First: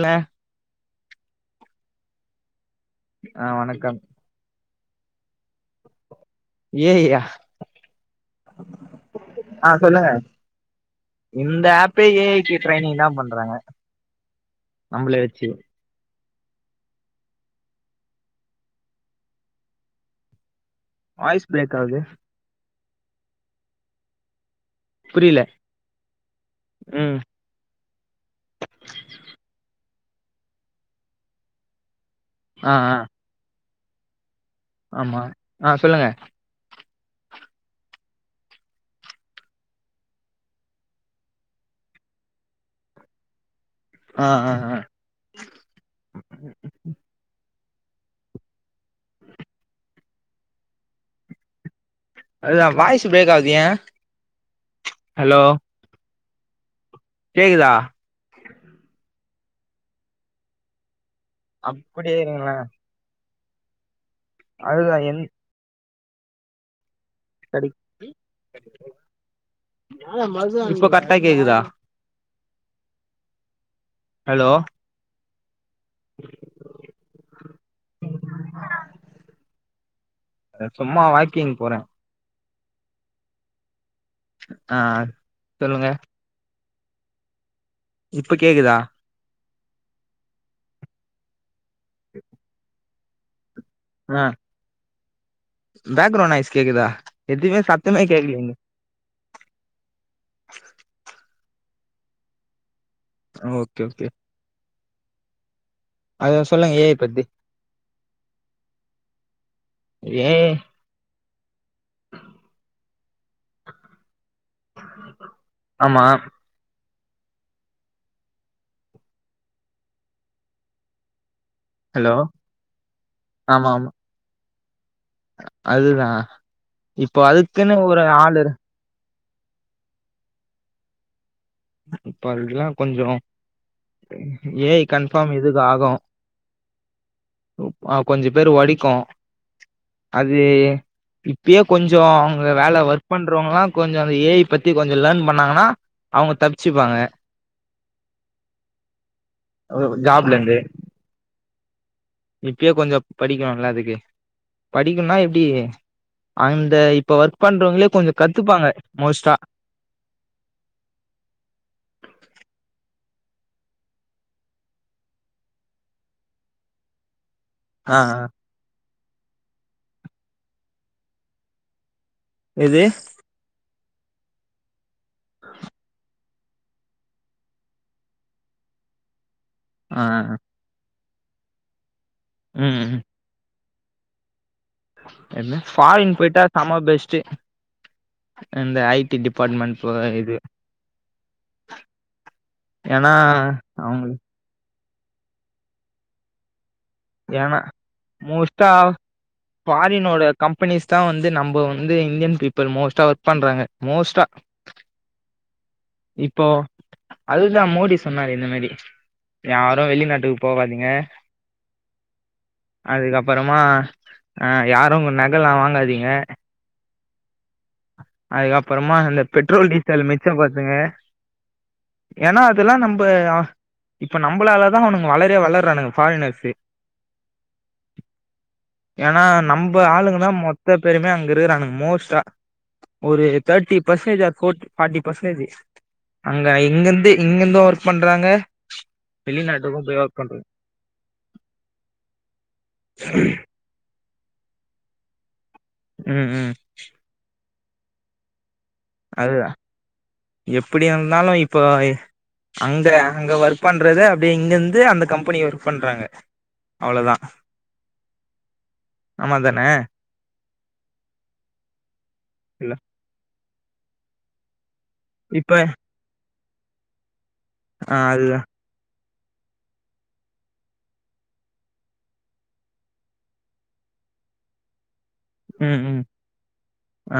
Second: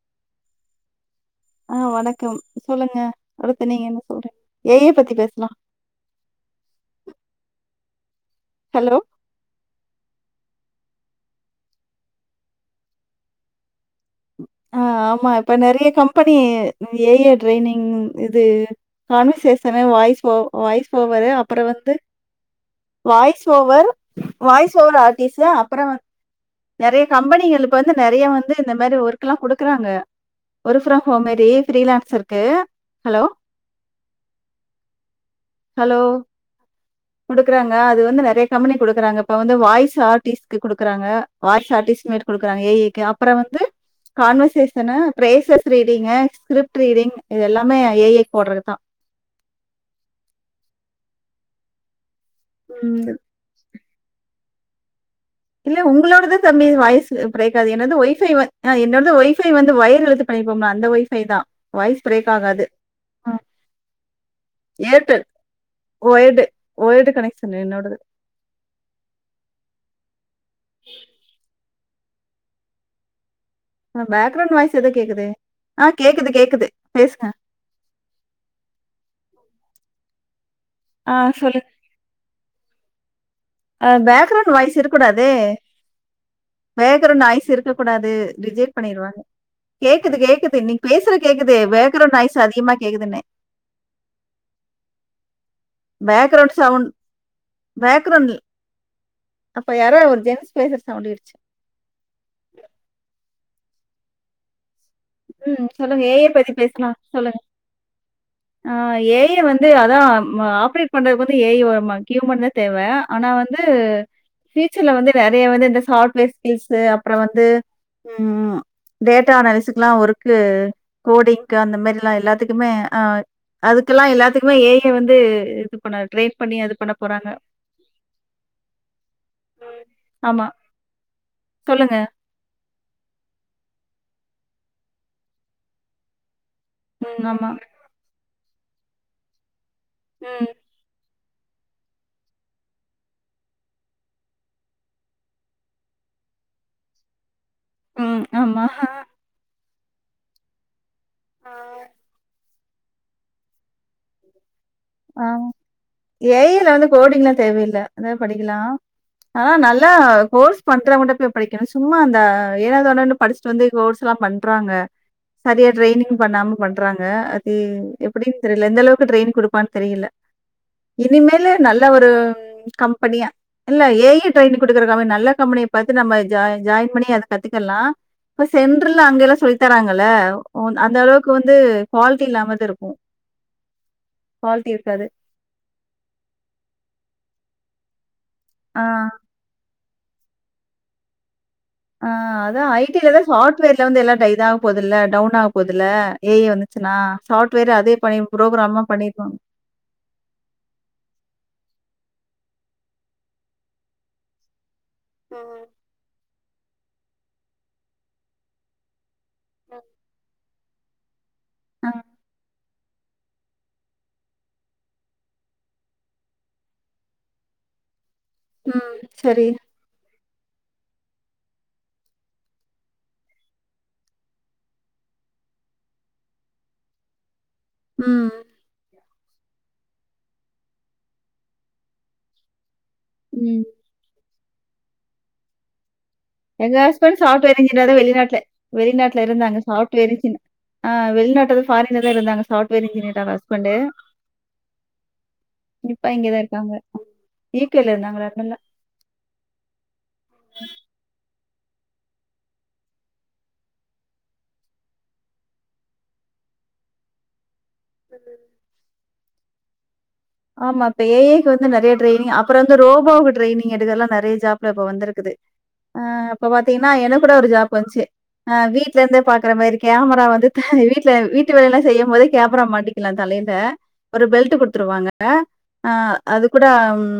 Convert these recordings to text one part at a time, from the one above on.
ன்ன ஆஹ் வணக்கம் சொல்லுங்க ஆ அடுத்து நீங்க வணக்கம் என்ன சொல்றீங்க ஏ ஐ பத்தி பேசலா ஏ ஐ யா ஹலோ! ஆஹ் சொல்லுங்க இந்த ஆப்பே ஏ ஐக்கு ட்ரைனிங் தா பண்றாங்க ஆஹ் நம்மள ஆமா வச்சு இப்ப நெறைய company A I training இது கான்வர்சேஷனா வாய்ஸ் வாய்ஸ் ஓவரு வாய்ஸ் அப்றோ பிரேக் வந்து ஆகுது voice over voice over artist புரியல அப்றோ நெறைய ம் கம்பெனிகளுக்கு வந்து நெறைய வந்து இந்த ஒர்க் எல்லா குடுக்குறாங்க ஒர்க் ப்ரம் ஹோம் மாரி ஃப்ரீ லான்சர் க்கு ஆ ஆ ஹலோ ஆமா ஆஹ் ஹலோ! சொல்லுங்க குடுக்குறாங்க அது வந்து நெறைய கம்பெனி குடுக்குறாங்க இப்ப வந்து வாய் ஆர்டிஸ்ட்கு குடுக்குறாங்க வாய்ஸ் ஆர்டிஸ்ட் மாரி குடுக்குறாங்க ஏ ஐ க்கு அப்பற வந்து ஆ ஆ ஆ conversation phrases reading script reading இது எல்லா எல்லாமே ஏ ஐ போடறது தா அதுலா வாய்ஸ் ம். பிரேக் ஆகுது ஏ ஹலோ இல்ல உங்களோடது தம்பி வாய்ஸ் சு கேக்குதா பிரேக்காது என்னது ஒய்ஃபை வந் அ என்னது ஒய் ஃபை வந்து ஒயர் இழுத்து பண்ணிருக்கல அந்த ஒய் ஃபைதா வாய்ஸ் அப்படியே பிரேக் இருங்களே ஆகாது ம். அதுதா என் ஒய்டு ஒயடுக் கடி [inaudible] ஆமா இப்போ கரெக்டா கேக்குதா ஆ ஹலோ பேக்ரவுண்ட் வாய்ஸ் எதோ கேக்குதே ஆ கேக்குது கேக்குது பேசுங்க அ சும்மா ஆ வாக்கிங சொல்லுங்க. போறே அ பேக்ரவுண்ட் வாய்ஸ் ஆ இருக்க கூடாதே சொல்லுங்க பேக்ரவுண்ட் நாய்ஸ் இரு ருக்க கூடாது இப்ப கேக்குதா ரிஜெக்ட் பண்ணிருவாங்க கேக்குது கேக்குது நீங் பேசுறது கேக் குது பேக்ரவுன்ட் நாய்ஸ் அதிகமா கேக் கேக்குதுன்னே ஆஹ் பேக்ரவுண்ட நாய்ஸ் பேக்ரவுண்ட் சவுண்ட் கேக்குதா எதுமே சத்தமே பேக்ரவுண்ட்ல கேக்லியேங்க அப்ப யாரோ ஒரு ஜென்ஸ் பேசுற சவுண்டு ஆஹ் ஓகே ஓகே உம்ஹ் சொல்லுங்க ஏஐ அத பத்தி சொல்லுங்க பேசலா ஏ ஐ பத்தி சொல்லுங்க ஆ ஏஐ வந்து அதா ஏ உம் ஐ ஆபரேட் பண்றது பத் து ஏஐ வ மக்கியமான தேவை ஆனா வந்து ஃபீச்சர்ல வந்து நெறைய வந்து இந்த ஆமா சாப்ட்வேர் ஸ்கில்ஸ்சு அப் அப்புறோ வந்து உம் டேட்டா அனாலிஸ்சு லா ஒர்கு கோடிங் க்கு அந்த மாரி எல்லா ஹலோ எல்லாத்துக்குமே ஆ ஆமா ஆமா அதுக்கெல்லா எல்லாத்துக் உ ஏ கே வந்து இது பண்ண அதுதான் ட்ரை பண்ணி அது பண்ண இப்போ போறாங்க அதுக்குன்னு ஒரு ஆள் இரு உம் ஆமா சொல்லுங்க பருகில்லா கொஞ்சோ ஏஐ கன்பாம் இதுதா ஆகு உம் ஆமா பேரு வடிக்கு அது ம் இப்பயே கொஞ்சோ அவுங்க வேல ஒர்க் பண்றவங்களா கொஞ்சோ அந்த ஏ ஐ பத்தி கொஞ்சோ லேர்ன் பண்ணாங்கனா அவுங்க தப்பிச்சுப்பாங்க உம் ஆமா ஜாப் ல இண்டு ஆஹ் இப்யே கொஞ்சோ படிக்கணு ல அதுக்கு படிக்கணும்னா எப்டி ஆஹ் ஏ ஐ ல அந்த வந்து இப்ப கோடிங்லா ஒர்க் தேவயில்ல பண்றவங்களே கொஞ்சோ அதாவே படிக்கலா கத்துப்பாங்க மோஸ்ட்டா ஆனா நல்லா கோர்ஸ் பண்றவங்கட்ட போய் படிக்கணு சும்மா அந்த ஏனா தானோனு படிச்சிட்டு வந்து கோர்ஸ்லா பண்றாங்க சரியா ட்ரைனிங் பண்ணாம பண்றாங்க இ ஆ எப்டின் தெரில எந்த அளவுக் கு ட்ரெயினிங் குடுப்பான் தெரியில இனிமேலு நல்ல ஒ ரு எது கம்பெனிய இல்ல ஏ ஐ ட்ரெயினிங் குடுக்குற நம்ம நல்ல கம்ப்பனிய பாத்து நம்ம ஜாய்ன் ஜாய்ன் பண்ணி அது கத்துக்கல்லா சென்ட்ருல அங்கெல்லா சொல்லி ஆ தராங்கல்ல ஒ அந்தளவுக் க்கு வந்து குவால்ட்டி இல்லாமத ம் இருக்கு ம். குவாலிட்டி இருக்காது என்ன ஃபாரின் போயிட்டா செம பெஸ்ட்டு இந்த ஆ ஐ டி டிபாட்மென் ப இது அ அதா ஐடில ஏன்னா தா சாவ்ட்வேர்ல வந்து எல்லா அவங்களுக்கு டைதா போதுல்ல டவுன் ஆக் போதுல்ல ஏஇ வந்து ஏனா மோஸ்டா பண்ணிருவாங்க. ஃபாரினோட கம்பெனிஸ் தா வந்து நம்ப ஒ வந்து இந்யன் பீப்புள் மோஸ்டா ஒர்க் பண்றாங்க மோஸ்ட்டா ம். இப்போ அது தா மோடி சொன்னாரே இந்த மேரி ம். யாரு வெளிநாட்டுக்கு போவாதீங்க ஆ. அதுக் அப்பறமா அ யாரு நக லா வாங்காதீங்க அதுக்கு ம். அப்றமா இந்த சரி. பெட்ரோல் டீசலுமே கபாத்துங்க ஏனா அதுலா நம்ப இப்ப நம்பளால தா அவனுங்க வளரே வளற்றானுங்க ஃபாரினர்ஸு ம் ஏனா நம்ப ஆளுங்க தா மொத்த பேருமே அங்க இருக்குறானுங் மோஸ்டா ஒரு ம். தேட்டி பஸ்னேஜ் ஆஃப் ஹோட் ஃபாட்டி பஸ்னேஜி எங்க ஹ்ஸ்பண்டு சாஃப்ட்வேர் இன்ஜினியரு பண்றாங்க வெளிநாட்ல வெளிநாட்ல இருந்தாங்க வெளிநாட்டுக்கும் போய் சாஃப்ட்வேர் ஒர்க் இச்சினு பண்றாங்க அ வெளிநாட்டது பாரின்லல தா இருந்தாங்க சாஃப்ட்வேர் இன்ஜினியர்ரா ஹஸ்பண்டு இப்பா ம் இங்கதா ம் இருக்காங்க ஈக்குல நாங்க [unintelligible] அதுதா எப்டியாருந்தாலு இப் போ அங்க அங்க ஒர்க் பண்றது அப்டியே இங்கேர்ந்து அந்த கம்பெனி ஒர்க் பண்றாங்க அவ்ளோதா [unintelligible] ஆமாந்தான ஆமா இப்ப ஏ ஐ க்கு வந்து நறையா ட்ரைய்னிங் அப்பறொ இல்ல வந்து ரோபோக்கு ட்ரைய்னி ங் எடுக்கல்லா நறைய ஜாப் இப்ப வந்துருக்குது இப்ப ஆ இப்ப பாத்தீங்னா எனக் கூட ஒரு ஜாப் ஆ வந்த்ச்சு அதுதா அ வீட் லேந்தே பாக்குற மாரி கேமரா வந்து த வீட்ல வீட்டு வேலையல்லா செய்யம் போதே கேமரா மாட்டிக்லா தலையில ஒரு பெல்ட்டு குட்த்ருவாங்க ஆ ம் ஆ ம் அதுக் கூட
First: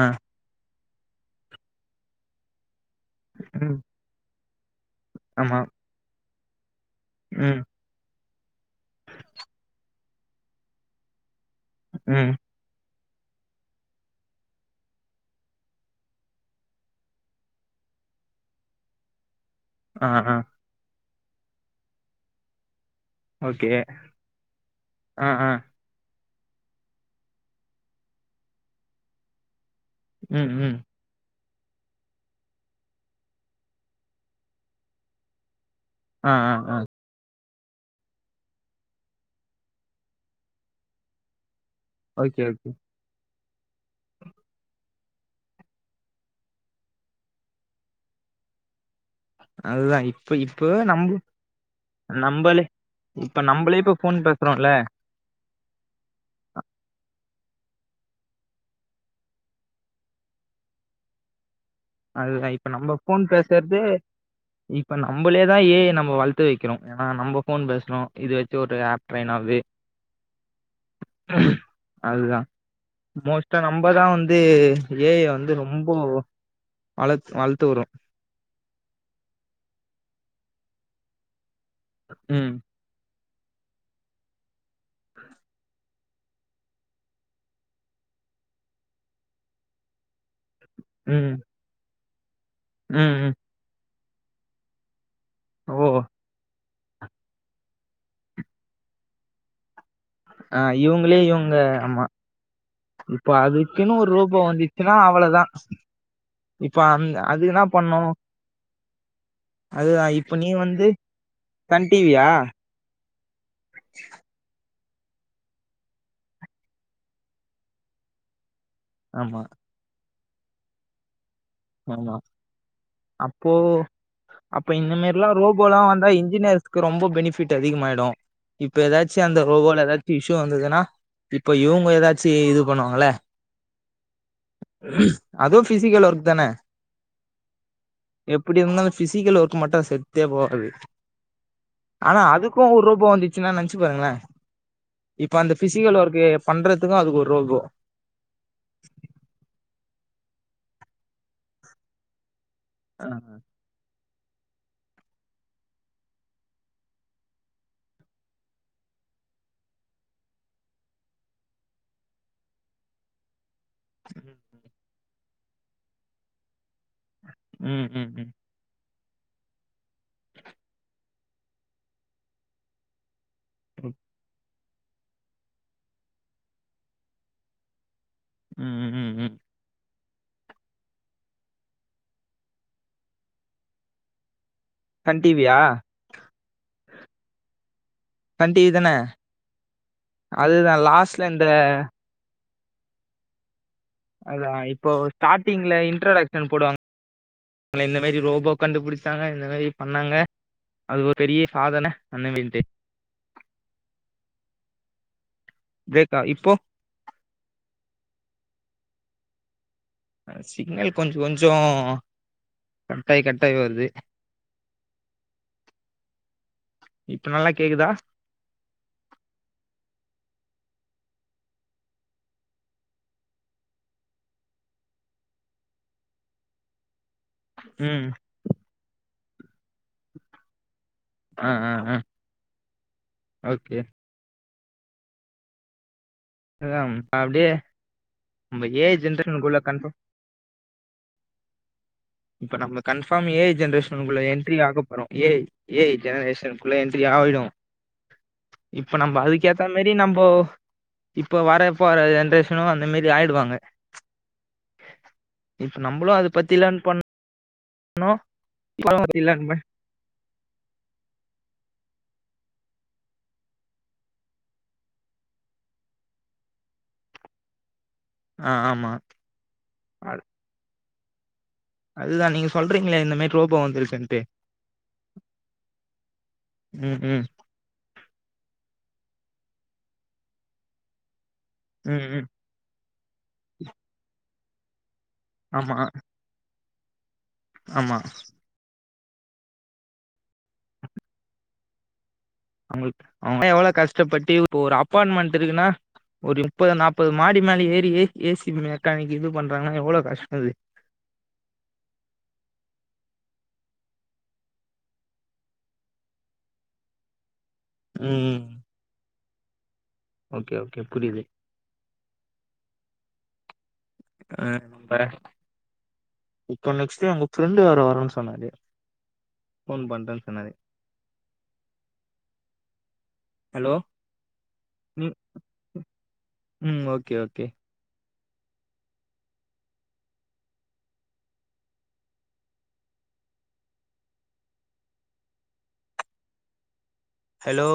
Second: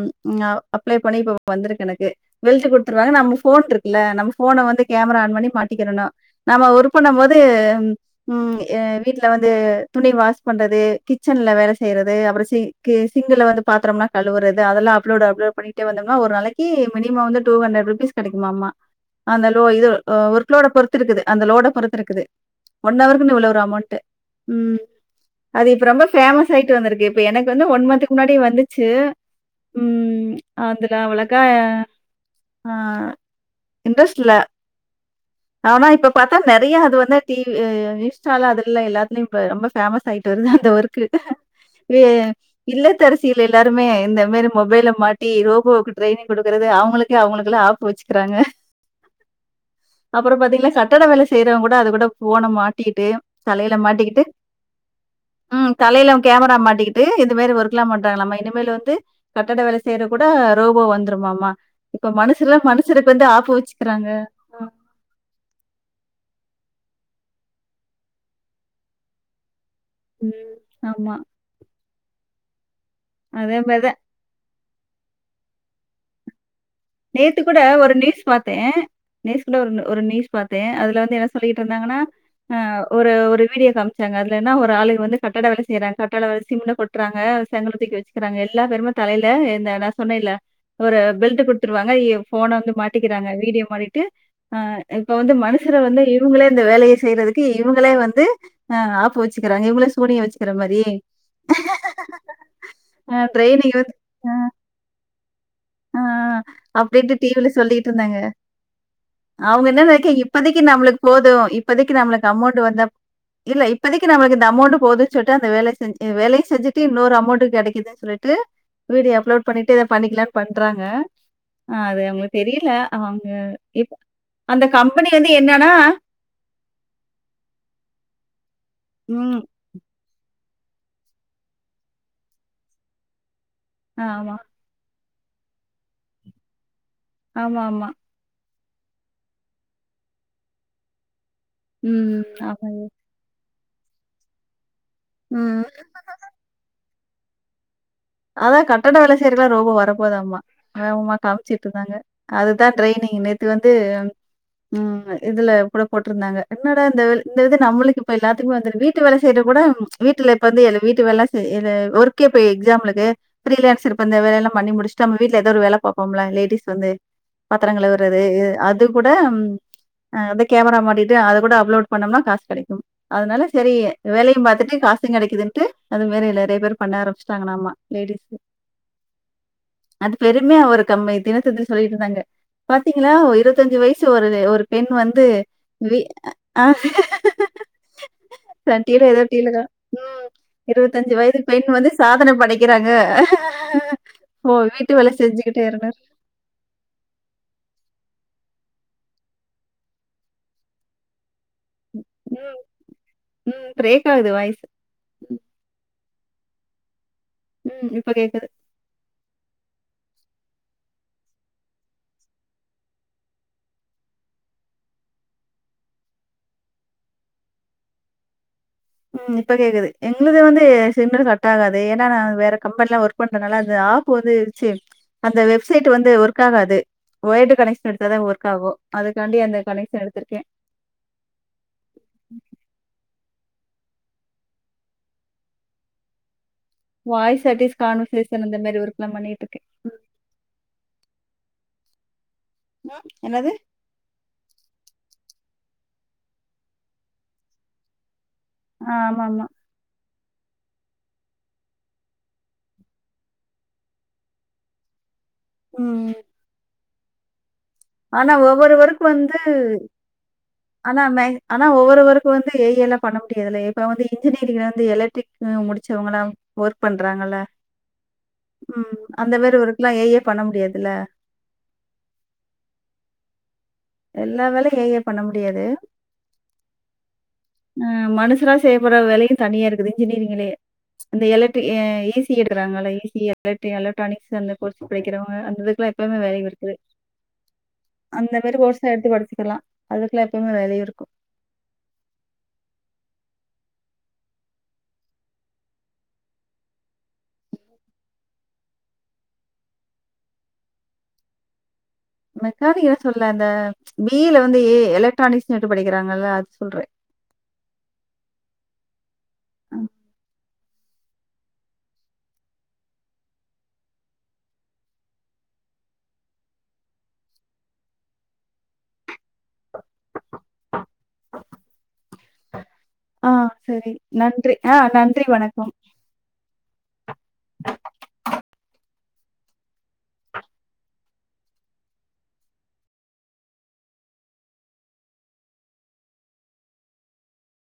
ஆ ஞ அப்ளே பண்ணி இப்ப வந்த்ருக்கு எனக்கு பெல்ட்டு குட் த்ருவாங்க நம்ம ஃபோன் ம் ருக்குல நம்ம ஃபோன வந்து கேமரா ஆன் பண்ணி ஆமா மாட்டிக்கிறணு நம்ம ஒர் பண்ணம் போது ம் ம் வீட்டுல வந்து துணி வாஷ் பண்றது [inaudible] கிட்சன் ல வேலை செய்யறது ம் அப்புறம் செய் சிங்கில வந்து பாத்திரம்லாம் கழுவுறது அதெல்லாம் அப்லோட் அப்லோட் பண்ணிட்டே வந்தம்னா ஒரு நாளைக்கு மினிமம் வந்து டூ ஹண்ட்ரட் ருபீஸ் கிடைக்குமாமா அந்த இது ஆ ஆ ஒர்க்லோட பொறுத்து த்து இருக்குது அந்த லோட பொறுத்து இருக்குது ஒன்னவருக்குன்னு இவ்வளவு ஒரு ஓகே அமௌண்ட் ம் ஆ ஆ அது இப்ப ரொம்ப ஃபேமஸ் சைட்டு வந்திருக்கு இப்ப எனக்கு வந்து ஒன் மந்த்க்கு முன்னாடியே வந்துச்சு ம் அதுல அவ்ளக்கு ஆ இன்ட்ரெஸ்ட் இல்ல ஆனா இப்ப ஆ பார்த்தா ஆ நிறைய ஆ அது வந்து இது இன்ஸ்டா அதுலெல்லாம் எல்லாத்துலயு இப்ப ரொம்ப ஃபேமஸ் ஆயிட்டு வருது அந்த ஒர்க்கு வே ஓகே ஓகே இல்லத்தரசி இது எல்லாருமே இந்த மாரி மொபைல மாட்டி ரோபோக்கு ட்ரைனிங் குடுக்குறது அவங்களுக்கே அவங்களுக்கு லா ஆப்பு வச்சுக்குறாங்க அதுதா அப்பறொ இப்ப இப்போ பாத்தீங்னா கட்டட நம்ப வேல செய்றவங் கூட அத கூட ஃபோன நம்பளே மாட்டிய்ட்டு இப்ப தலையில நம்பளே இப்ப ஃபோன் மாட்டிக்கிட்டு பேசுறோம்ல ம் தலையில கேமரா மாட்டி ட்டு இந்த மாரி ஒர்க்லாம் பண்றாங்லாமே இனிமேலு வந்து கட்டட வேல செய்ற கூட ரோபோ வந்துருமாமா இப்ப அதுதா மனுஷர்லாம் இப்ப நம்ப மனுஷருக்கு ஃபோன் வந்து ஆப்பு பேசற்தே வச்சுக்கிறாங்க. ஆ. இப்ப நம்பளேதா ஏ ஐ நம்ம வள் த்து வெக்கிறோ ஏன்னா நம்ப ஃபோன் பேஸ்றோ இது வச்சு ஒரு ஆப் ட்ரைனாவ்து ம் ஆமா அதுதா அதே மோஸ்ட்டா மாரி தான். நம்பதா வந்து ஏ ஐ வந்து ரொம்போ நேத்து கூட ஒரு நியூஸ் பாத்தேன் நியூஸ் கூட ஒரு ஒரு நியூஸ் பாத்தேன் அதுல வந்து என்ன சொல்லி ட்டிர்ந்தாங்கன்னா ம் ஆ ஒரு ஒரு வீடியோ காமிச்சாங்க அதுல என்ன ஒ ஆளுக வந்து கட்டட வேல செய்றாங் கட்டட வேல சிம்ட கொட்றாங்க செங்கல தூக்கி வச்சுக்குறாங்க எல்லா பேருமே தலையில இந்த நா சொன்னே ல ஒரு ம் பெல்ட் போட் கய்யோ போன வந்து ம் மாட்டிக்கிறாங்க ம் வீடியோ மாட்டிட்டு ஆஹ் இப்ப வந்து மனுஷர ஓ வந்து இவுங்களே இந்த வேலைய செய்றதுக்கு இவுங்களே வந்து ஆ ஆப்பு வச்சுக்குறாங்க இவுங்கள ஆஹ் இவங்களே இவங்க அம்மா ஆ இப்ப அதுக்குன்னு ஒரு ரோபோ வந்துச்சுனா அவ்வளோ ஆஹ் அப்டின்ட்டு அது டிவில என்னா பண்ணு சொல்லீட்டிருந்தாங்க அவ்ங்க என்ன அதுதா நெனைக்கிறாங்க இப்ப நீ இப்பதிக்கு வந்து நம்மளுக்கு போதும் சன் இப்பதிக்கு டிவியா நம்மளுக்கு அமௌண்ட் வந்தா இல்ல இப்பதிக்கு நம்மளுக்கு இந்த அமௌண்ட் போது சொல்ட்டு அந்த வேலைய செஞ் வேலயு செஞ்சுட்டு இன்னொரு அமௌண்ட் கெடைக்குதே சொல்லிட்டு வீடியோ ஆமா அப்லோட் பண்ணிட்டு இத பண்ணிக்லா பண்றாங்க ஆமா தெரியல. அவங்க அப்போ இப் அந்த அப்ப இந்த கம்பெனி மாரிலா வந்து என்னன்னா ரோபோல்லா வந்தா இன்ஜினியர்ஸ்க்கு ரொம்ப பெனிஃபிட் அதிகமாயிடு இப்ப எதாச்சு அந்த ம். ரோபோல எதாச்சு இ ஷ்யூ வந்ததுனா இப்ப இவ்ங்க எதாச்சு இது பண்ணுவாங்ள ஆ ஆமா அது ஃபிசிக்கல் ஒர்க் தானே ஆமா ஆமா இப்படி இருந்தாலு ஃபிசிக்கல் ஒர்க் மட்டும் செத்தே போறது ம். ஆனா ஆமா. அதுக்கும் ஒரு ரோபோ வந்துச் சுனா நெனச்சு பாருங்களே இப்ப அந்த ம். ஃபிசிக்கல் ஒர்க்கு பண்ற துக்கும் அதுக்கு ஒரு ரோபோ அதா கட்டட வேல செய்றக்கல்லா ரோபோ வரப்போதாமா வேகமா காமிச்சுட்ருந்தாங்க அதுதா ட்ரைனிங் நேத்து வந்து ம் இதுல கூட போட்ருந்தாங்க என்னடா இந்த வெல இந்த இது நம்மளுக்கு இப்ப எல்லாத்துக்மே வந்த்ரு வீட்டு வேல செய்றக் கூட வீட்டுல இப்ப வந்து எல வீட்டு வேலலா செய்ற ஒர்க்கே போய் எக்ஸாம்ல கே [unintelligible] செரி இப்ப இந்த வேலயெல்லா பண்ணி முடிச் ட்டு இப்ப நம்ம வீட்ல எதா ஒரு வேல பாப்போம்ல லேடிஸ் வந்து பாத்ரங் ம் ம் கழுவ்றது ம் இ அ அதுக் கூட ம் ஆ ந்து கேமரா மாட்டியிட்டு அதக் கூட அப்லோட் பண்ணோம்னா காஸ் கெடைக்கு அதனால சரி வேலையும் பாத்துட்டு காசு கெடைக்கிதுன்ட்டு அது மாரி நறைய பேர் பண்ண ஆரம்பிச்சுட்டாங்களாமா லேடி ம் ம் ம் ம் அது பெருமையா ஒரு கம்மு தினத்தந்தி சொல்லியிட்ருந்தாங்க பாத்தீங்களா இருவத்தஞ்சு வைசு ஒரு ஒரு பெண் சன் வந்து டிவியா வீ அ டிவி சன் தான டீல ஏதோ டீல கா ம் அதுதா இருவத்தஞ்சு லாஸ்ட்ல வயது இந்த பெண் வந்து சாதனை படை க்கிறாங்க அதா இப்போ ஸ்டாட்டிங்ல இருந்தார். இன்ட்ரோடக்ஷன் போடுவாங் [inaudible] மேரி ரோபோ கண்டுப்புடிச்சாங்க இந்த மேரி பண்ணாங்க அது ஒர் பெரிய சாதன ம் அந்தமேரின்ட்டு ம் ப்ரேக் ஆவுது வாய்சு ம் ப்ரேக்கா இப்போ ம் இப்ப கேக்குது சிக்னல் கொஞ்சொ கொஞ்சொ கட்டாய் கட்டாயி வருது இப்ப நல்லாக் கேக்குதா ம் இப்ப கேக்குது எங்ளுது வந்து சிம்மு கட் ஆகாது ஏன்னா நா வேற கம்பெனிலா ஒர்க் பண்றனால அந்த ஆப் வந்து வச்சு அந்த வெப்சைட் வந்து ஒர்க் ஆகாது ஒயர்டு கனெக்ஷன் ம் எடுத்தாதா ஒர்க் ஆகு அதுக் காண்டி அந்த கனெக்ஷன் எடுத்துருக்கே அ அ அ ஓகே அதா அப்டியே வாய்சேட்டிஸ் காண்வர்சேஷன் அந்த நம்ம மேரி ஏ ஐ ஒர்க்குலா ஜென்ரேஷனுக்குள்ள பண்ணிகிட்ருக்கே கன்ஃபார்ம் இப்ப நம்ப கன்பார்ம் என்னது? ஏஜ் ஜென்ரேஷன் உக்குள்ள என்ட்ரி ஆக போறோ ஏஜ ஏஐ ஜனரேஷன் குள்ள என்ட்ரி ஆயிடு இப்ப நம்ப ஆமாமா. அதுக் ஏத்தா மேரி நம்ப் போ இப்ப வர போற ஜென்ரேஷனு அந்த மேரி ஆயிடுவாங்க இப் நம்புளு ம். அத பத்திலன் ஆனா ஒவ்வொருவருக்கு வந்து ஆனா மேக் ஆனா ஒவ்வொரு ஒர்க்கு வந்து ஏயி எல்லா பண்ண முடியாதுல்ல இப்ப வந்து இன்ஜினியரிங்ல வந்து எலட்ரிக் உ முடிச்சவுங்களா ஓர்க் பண்றாங்கல்ல ஆ ஆமா ம் அந்த மேரி ஒருக்லா ஏஏ பண்ண முடியாதுல அதுதா நீங்க சொல்றீங்களா இந்த மேரி ரோப் எல்லா வேலையு ஏ ஐ பண்ண முடியாது ம் ம் ஆஹ் மனுஷறா செய்யக்கூடாத வேலை தனியா இருக்குது இன்ஜினியரிங்லயே அந்த எலக்ட் அ ம் ஏ ம் சி எடுறாங்களல்ல ஏ சி எலக் எலக்ட்ரானிக்ஸ் அந்த பிழைக்கிறவங்க ஆமா அந்ததுக்கு எப்பவுமே வேல்யூ இருக்குதே ஆமா அந்த மாி கோ செரின்ட்டு படிச்சிக்கலா அதுக்கெல்லா எப்பயுமே வேல்யூருக்கு அவுங் அவுங்கெல்லா எவ்ளோவு கஷ்டப்பட்டு ஒரு அப்பார்ட்மெண்ட்ருக்குன்னா ஒரு முப்பது நாற்பது மாடி மேல ஏறி ஏசி மெக்கானிக் இது பண்றாங்கன்னா எவ்ளோவு கஷ்டோது மெக்கானிக்க சொல்லாத பி இல வந்து ஏ எலக்ட்ரானிக்ஸ் எட்டு படிக்கிறாங்கல்ல அது சொல்றே உம் ம் ஓகே ஓகே புரியுது [unintelligible] இப்போ நெக்ஸ்ட் உங்க ஃப்ரெண்டு் வேர வருன்னு சொன்னாரு ஃபோன் பண்றேன்னு சொன்னாரு ஆஹ் ஹலோ செரி நன்றி ஆஹ் ம் நன்றி வணக்கம் ம் ஓகே ஓகே ஆஹ ஹலோ